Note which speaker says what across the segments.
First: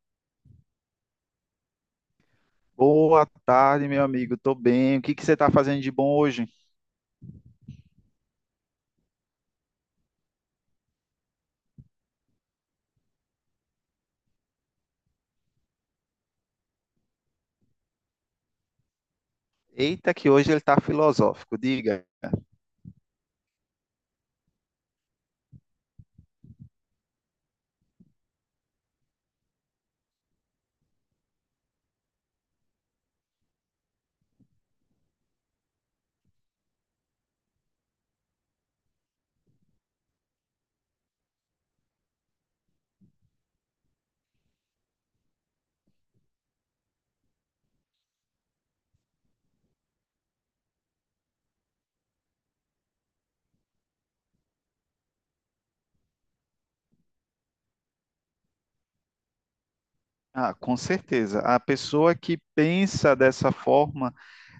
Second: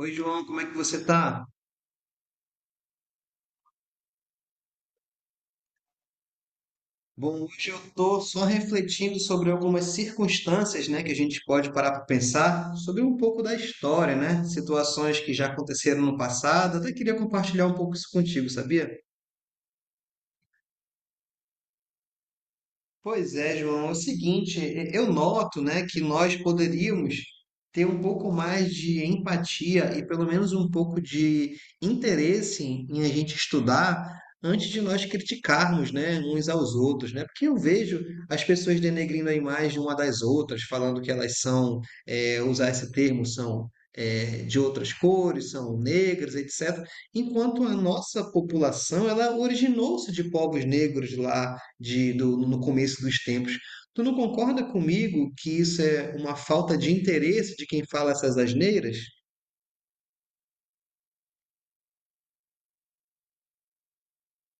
Speaker 1: Oi, João, como é que você tá?
Speaker 2: Boa tarde, meu amigo. Tô bem. O que que você tá fazendo de bom hoje?
Speaker 1: Bom, hoje eu tô só refletindo sobre algumas circunstâncias, né, que a gente pode parar para pensar sobre um pouco da história, né? Situações que já aconteceram no passado. Até queria compartilhar um pouco isso contigo, sabia?
Speaker 2: Eita, que hoje ele tá filosófico. Diga.
Speaker 1: Pois é, João. É o seguinte, eu noto, né, que nós poderíamos ter um pouco mais de empatia e pelo menos um pouco de interesse em a gente estudar antes de nós criticarmos, né, uns aos outros, né? Porque eu vejo as pessoas denegrindo a imagem uma das outras, falando que elas são, usar esse termo, são de outras cores, são negras, etc. Enquanto a nossa população, ela originou-se de povos negros lá no começo dos tempos. Tu não concorda comigo que isso é uma falta de interesse de quem fala essas asneiras?
Speaker 2: Ah, com certeza. A pessoa que pensa dessa forma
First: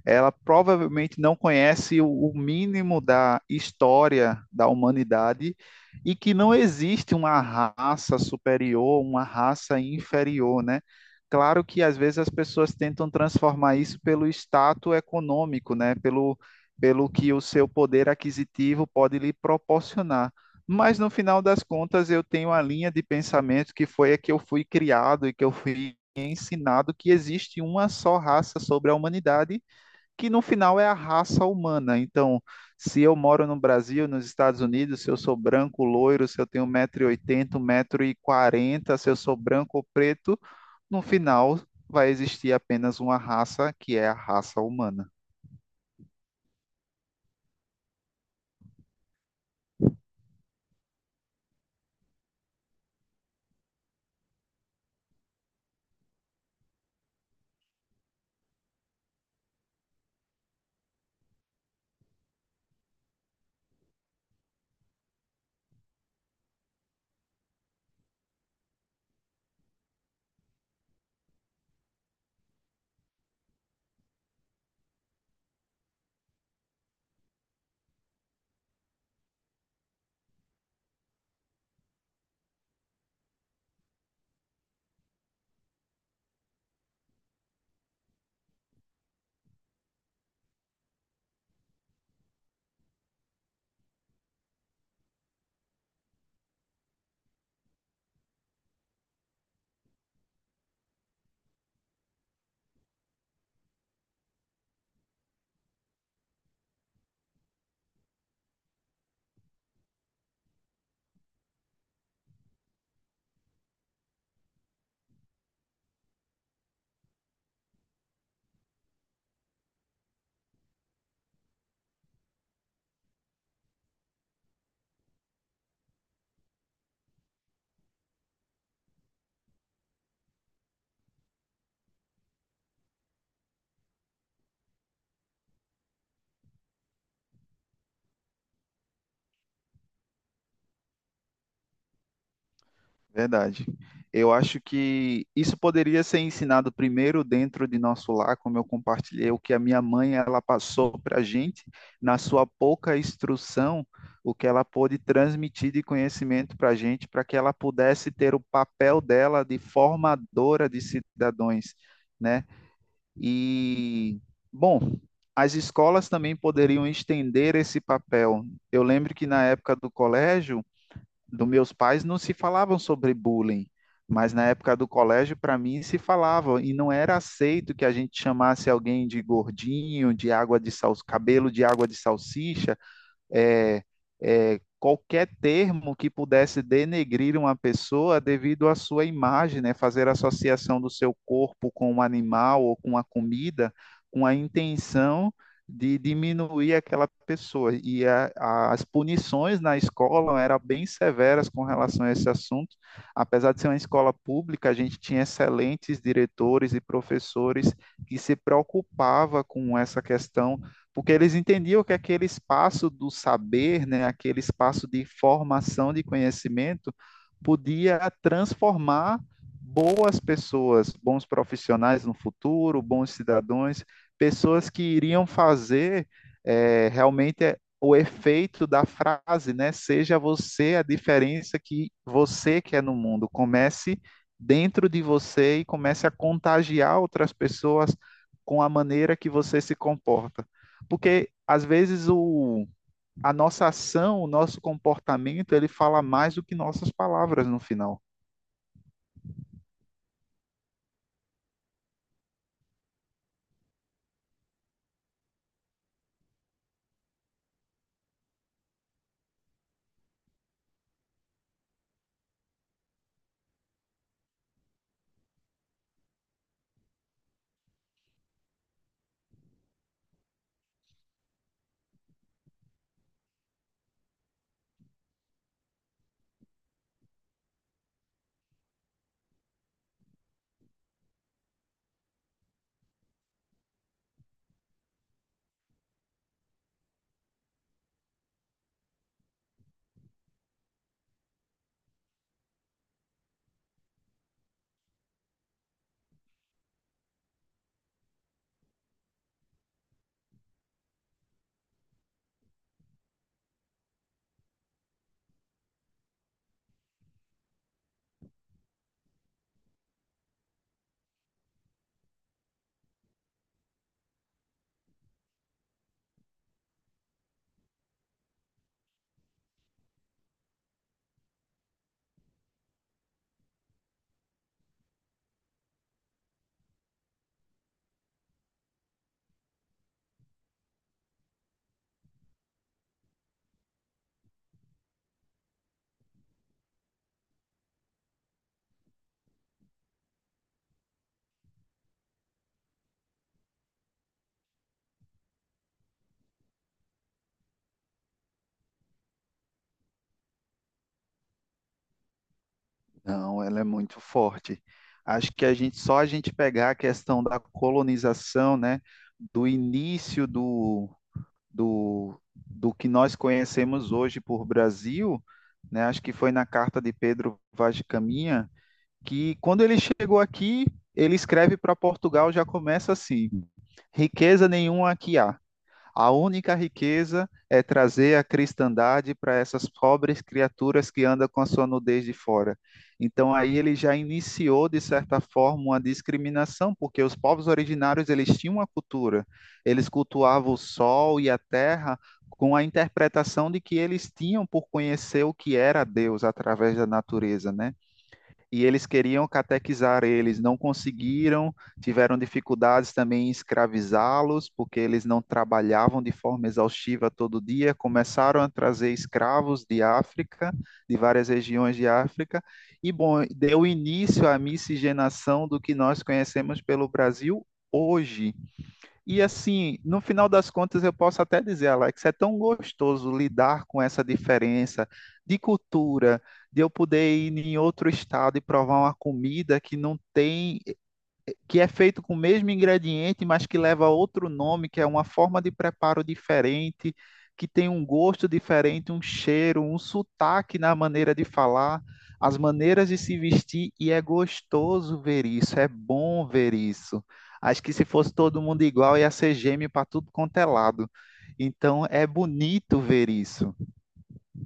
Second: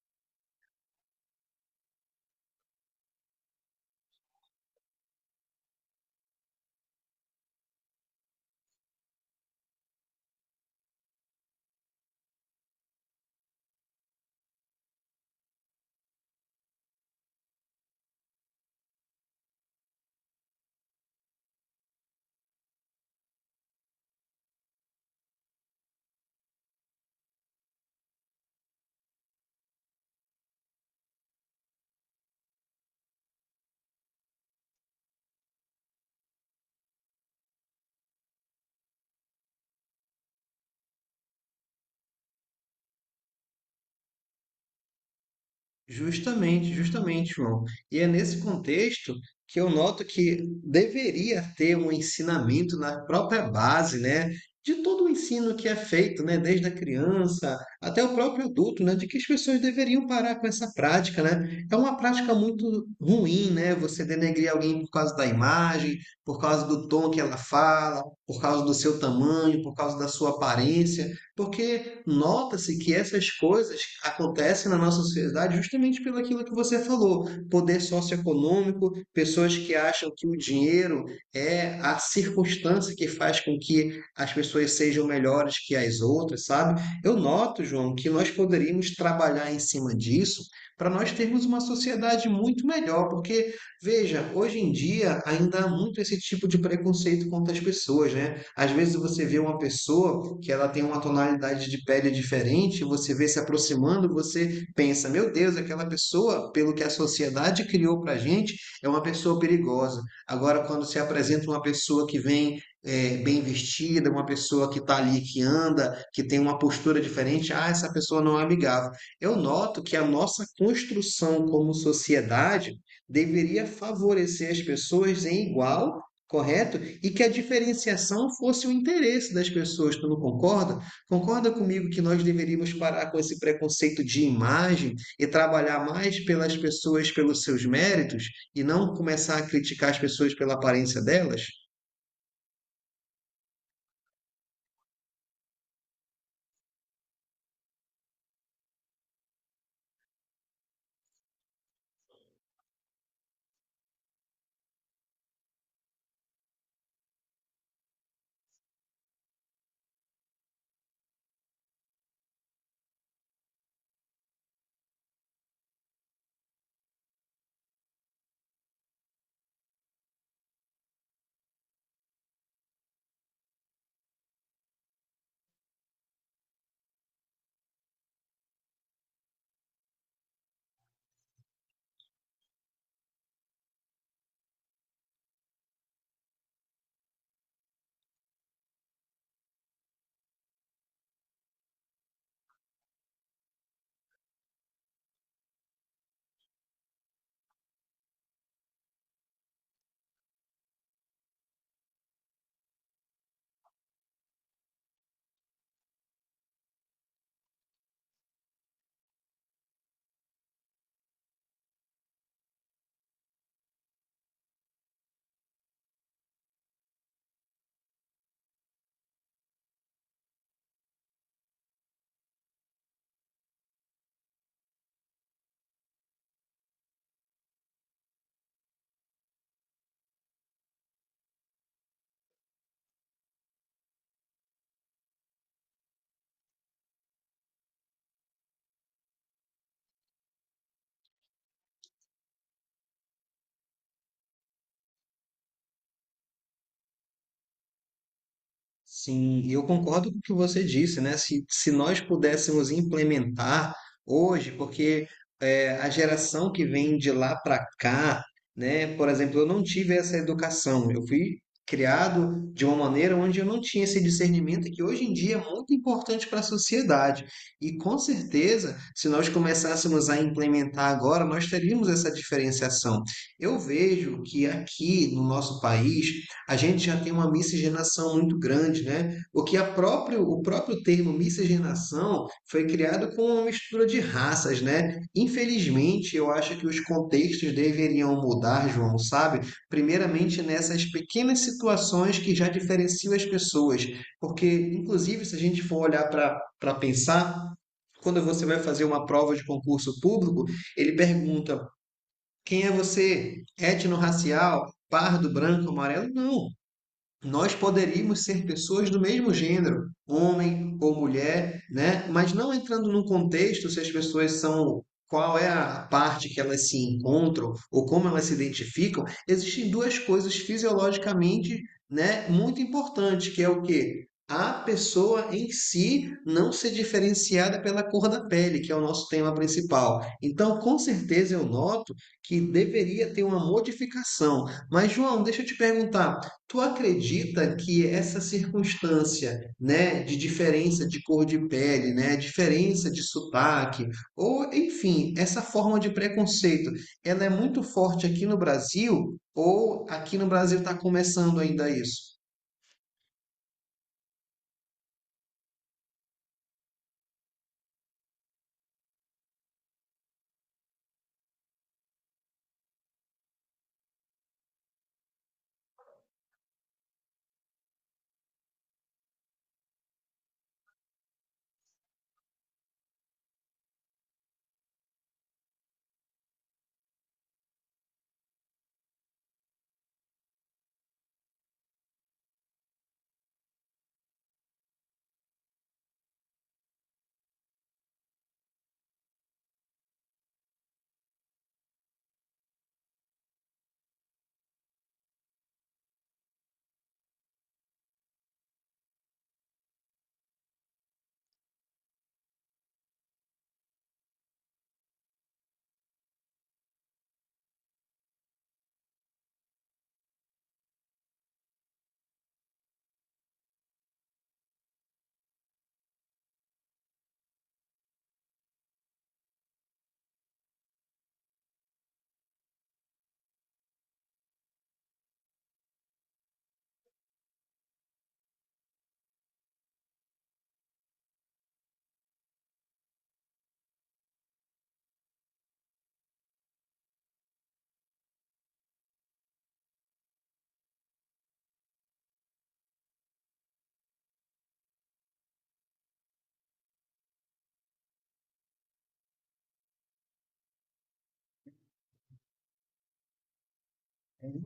Speaker 2: ela provavelmente não conhece o mínimo da história da humanidade e que não existe uma raça superior, uma raça inferior, né? Claro que às vezes as pessoas tentam transformar isso pelo status econômico, né? Pelo que o seu poder aquisitivo pode lhe proporcionar. Mas no final das contas, eu tenho a linha de pensamento que foi a que eu fui criado e que eu fui ensinado que existe uma só raça sobre a humanidade que no final é a raça humana. Então, se eu moro no Brasil, nos Estados Unidos, se eu sou branco, loiro, se eu tenho um 180 metro e 40, se eu sou branco ou preto, no final vai existir apenas uma raça, que é a raça humana.
Speaker 1: Justamente, justamente, João. E é nesse contexto que eu noto que deveria ter um ensinamento na própria base, né, de todo o ensino que é feito, né, desde a criança até o próprio adulto, né, de que as pessoas deveriam parar com essa prática, né? É uma prática muito ruim, né? Você denegrir alguém por causa da imagem, por causa do tom que ela fala, por causa do seu tamanho, por causa da sua aparência, porque nota-se que essas coisas acontecem na nossa sociedade justamente pelo aquilo que você falou, poder socioeconômico, pessoas que acham que o dinheiro é a circunstância que faz com que as pessoas sejam melhores que as outras, sabe? Eu noto, João, que nós poderíamos trabalhar em cima disso para nós termos uma sociedade muito melhor, porque veja, hoje em dia ainda há muito esse tipo de preconceito contra as pessoas, né? Às vezes você vê uma pessoa que ela tem uma tonalidade de pele diferente, você vê se aproximando, você pensa, meu Deus, aquela pessoa, pelo que a sociedade criou para a gente, é uma pessoa perigosa. Agora, quando se apresenta uma pessoa que vem bem vestida, uma pessoa que está ali, que anda, que tem uma postura diferente, ah, essa pessoa não é amigável. Eu noto que a nossa construção como sociedade deveria favorecer as pessoas em igual, correto? E que a diferenciação fosse o interesse das pessoas, tu não concorda? Concorda comigo que nós deveríamos parar com esse preconceito de imagem e trabalhar mais pelas pessoas pelos seus méritos e não começar a criticar as pessoas pela aparência delas?
Speaker 2: Verdade. Eu acho que isso poderia ser ensinado primeiro dentro de nosso lar, como eu compartilhei, o que a minha mãe ela passou para a gente, na sua pouca instrução, o que ela pôde transmitir de conhecimento para a gente, para que ela pudesse ter o papel dela de formadora de cidadãos, né? E, bom, as escolas também poderiam estender esse papel. Eu lembro que na época do colégio, dos meus pais não se falavam sobre bullying, mas na época do colégio, para mim, se falava, e não era aceito que a gente chamasse alguém de gordinho, de água de sal, cabelo de água de salsicha, é, qualquer termo que pudesse denegrir uma pessoa devido à sua imagem, né? Fazer associação do seu corpo com um animal ou com uma comida, com a intenção de diminuir aquela pessoa. E as punições na escola eram bem severas com relação a esse assunto. Apesar de ser uma escola pública, a gente tinha excelentes diretores e professores que se preocupava com essa questão porque eles entendiam que aquele espaço do saber, né, aquele espaço de formação de conhecimento, podia transformar boas pessoas, bons profissionais no futuro, bons cidadãos, pessoas que iriam fazer realmente o efeito da frase, né? Seja você a diferença que você quer no mundo. Comece dentro de você e comece a contagiar outras pessoas com a maneira que você se comporta. Porque às vezes a nossa ação, o nosso comportamento, ele fala mais do que nossas palavras no final.
Speaker 1: Sim, e eu concordo com o que você disse, né? Se nós pudéssemos implementar hoje, porque a geração que vem de lá para cá, né? Por exemplo, eu não tive essa educação, eu fui criado de uma maneira onde eu não tinha esse discernimento que hoje em dia é muito importante para a sociedade. E com certeza, se nós começássemos a implementar agora, nós teríamos essa diferenciação. Eu vejo que aqui no nosso país, a gente já tem uma miscigenação muito grande, né? O que o próprio termo miscigenação foi criado com uma mistura de raças, né? Infelizmente, eu acho que os contextos deveriam mudar, João, sabe? Primeiramente nessas pequenas situações que já diferenciam as pessoas, porque inclusive se a gente for olhar para pensar, quando você vai fazer uma prova de concurso público, ele pergunta: quem é você? Étnico-racial? Pardo, branco, amarelo? Não, nós poderíamos ser pessoas do mesmo gênero, homem ou mulher, né? Mas não entrando num contexto se as pessoas são qual é a parte que elas se encontram ou como elas se identificam, existem duas coisas fisiologicamente, né, muito importantes, que é o quê? A pessoa em si não ser diferenciada pela cor da pele, que é o nosso tema principal. Então, com certeza eu noto que deveria ter uma modificação. Mas João, deixa eu te perguntar, tu acredita que essa circunstância, né, de diferença de cor de pele, né, diferença de sotaque, ou enfim, essa forma de preconceito, ela é muito forte aqui no Brasil ou aqui no Brasil está começando ainda isso?
Speaker 2: Não, ela é muito forte. Acho que a gente só a gente pegar a questão da colonização, né, do início do que nós conhecemos hoje por Brasil, né, acho que foi na carta de Pedro Vaz de Caminha, que quando ele chegou aqui, ele escreve para Portugal, já começa assim: riqueza nenhuma aqui há. A única riqueza é trazer a cristandade para essas pobres criaturas que andam com a sua nudez de fora. Então aí ele já iniciou de certa forma uma discriminação, porque os povos originários eles tinham uma cultura, eles cultuavam o sol e a terra com a interpretação de que eles tinham por conhecer o que era Deus através da natureza, né? E eles queriam catequizar eles, não conseguiram, tiveram dificuldades também em escravizá-los, porque eles não trabalhavam de forma exaustiva todo dia, começaram a trazer escravos de África, de várias regiões de África, e bom, deu início à miscigenação do que nós conhecemos pelo Brasil hoje. E assim, no final das contas, eu posso até dizer, Alex, é tão gostoso lidar com essa diferença de cultura, de eu poder ir em outro estado e provar uma comida que não tem, que é feito com o mesmo ingrediente, mas que leva outro nome, que é uma forma de preparo diferente, que tem um gosto diferente, um cheiro, um sotaque na maneira de falar, as maneiras de se vestir, e é gostoso ver isso, é bom ver isso. Acho que se fosse todo mundo igual, ia ser gêmeo para tudo quanto é lado. Então é bonito ver isso.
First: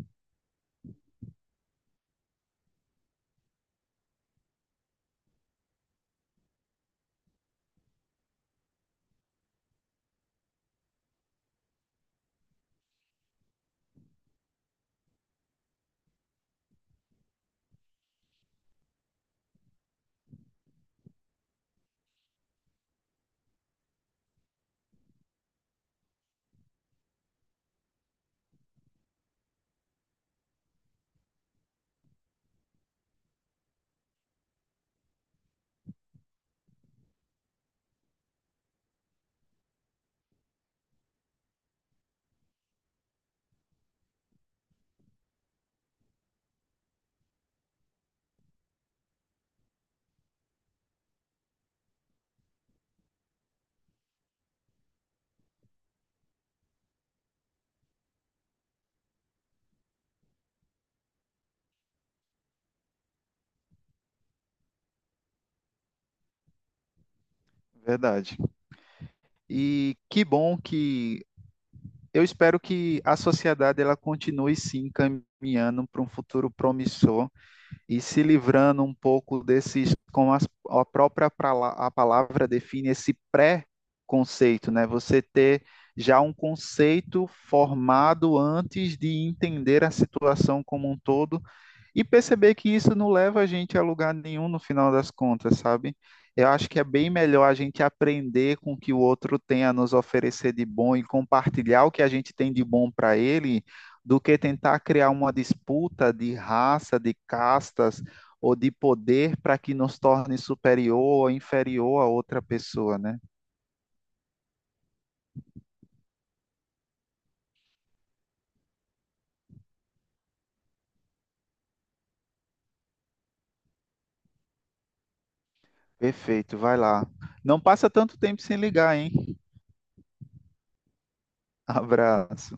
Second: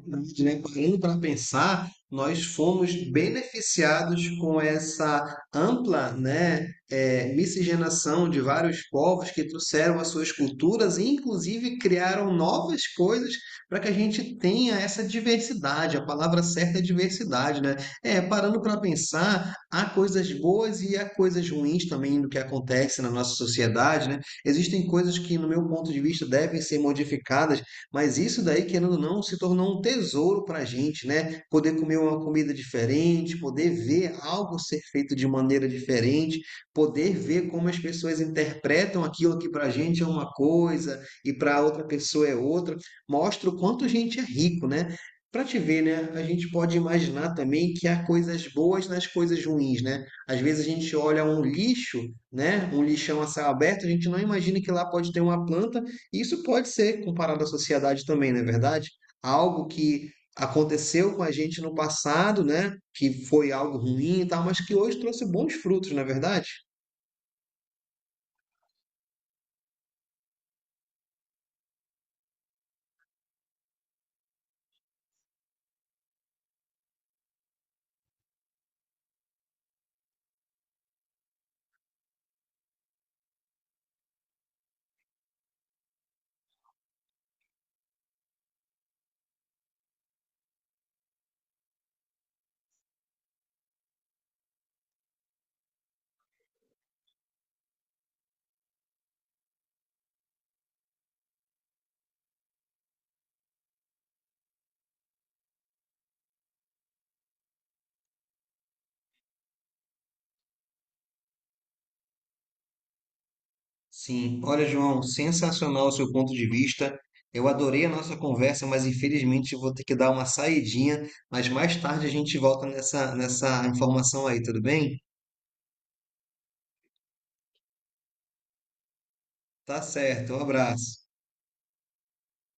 Speaker 1: Verdade, né? Parando para pensar, nós fomos beneficiados com essa ampla, né, miscigenação de vários povos que trouxeram as suas culturas e, inclusive, criaram novas coisas para que a gente tenha essa diversidade. A palavra certa é diversidade, né? Parando para pensar, há coisas boas e há coisas ruins também do que acontece na nossa sociedade, né? Existem coisas que, no meu ponto de vista, devem ser modificadas, mas isso daí, querendo ou não, se tornou um tesouro para a gente, né? Poder comer uma comida diferente, poder ver algo ser feito de maneira diferente, poder ver como as pessoas interpretam aquilo que para a gente é uma coisa e para outra pessoa é outra, mostra o quanto a gente é rico, né? Para te ver, né? A gente pode imaginar também que há coisas boas nas coisas ruins, né? Às vezes a gente olha um lixo, né? Um lixão a céu aberto, a gente não imagina que lá pode ter uma planta, isso pode ser comparado à sociedade também, não é verdade? Algo que aconteceu com a gente no passado, né? Que foi algo ruim e tal, mas que hoje trouxe bons frutos, não é verdade?
Speaker 2: Verdade. E que bom que eu espero que a sociedade ela continue se encaminhando para um futuro promissor e se livrando um pouco desses, a própria a palavra define, esse pré-conceito, né? Você ter já um conceito formado antes de entender a situação como um todo e perceber que isso não leva a gente a lugar nenhum no final das contas, sabe? Eu acho que é bem melhor a gente aprender com o que o outro tem a nos oferecer de bom e compartilhar o que a gente tem de bom para ele, do que tentar criar uma disputa de raça, de castas ou de poder para que nos torne superior ou inferior a outra pessoa, né?
Speaker 1: Sim. Olha, João, sensacional o seu ponto de vista. Eu adorei a nossa conversa, mas infelizmente eu vou ter que dar uma saidinha, mas mais tarde a gente volta nessa informação aí, tudo bem?
Speaker 2: Perfeito, vai lá. Não passa tanto tempo sem ligar, hein?
Speaker 1: Tá certo. Um abraço.
Speaker 2: Abraço.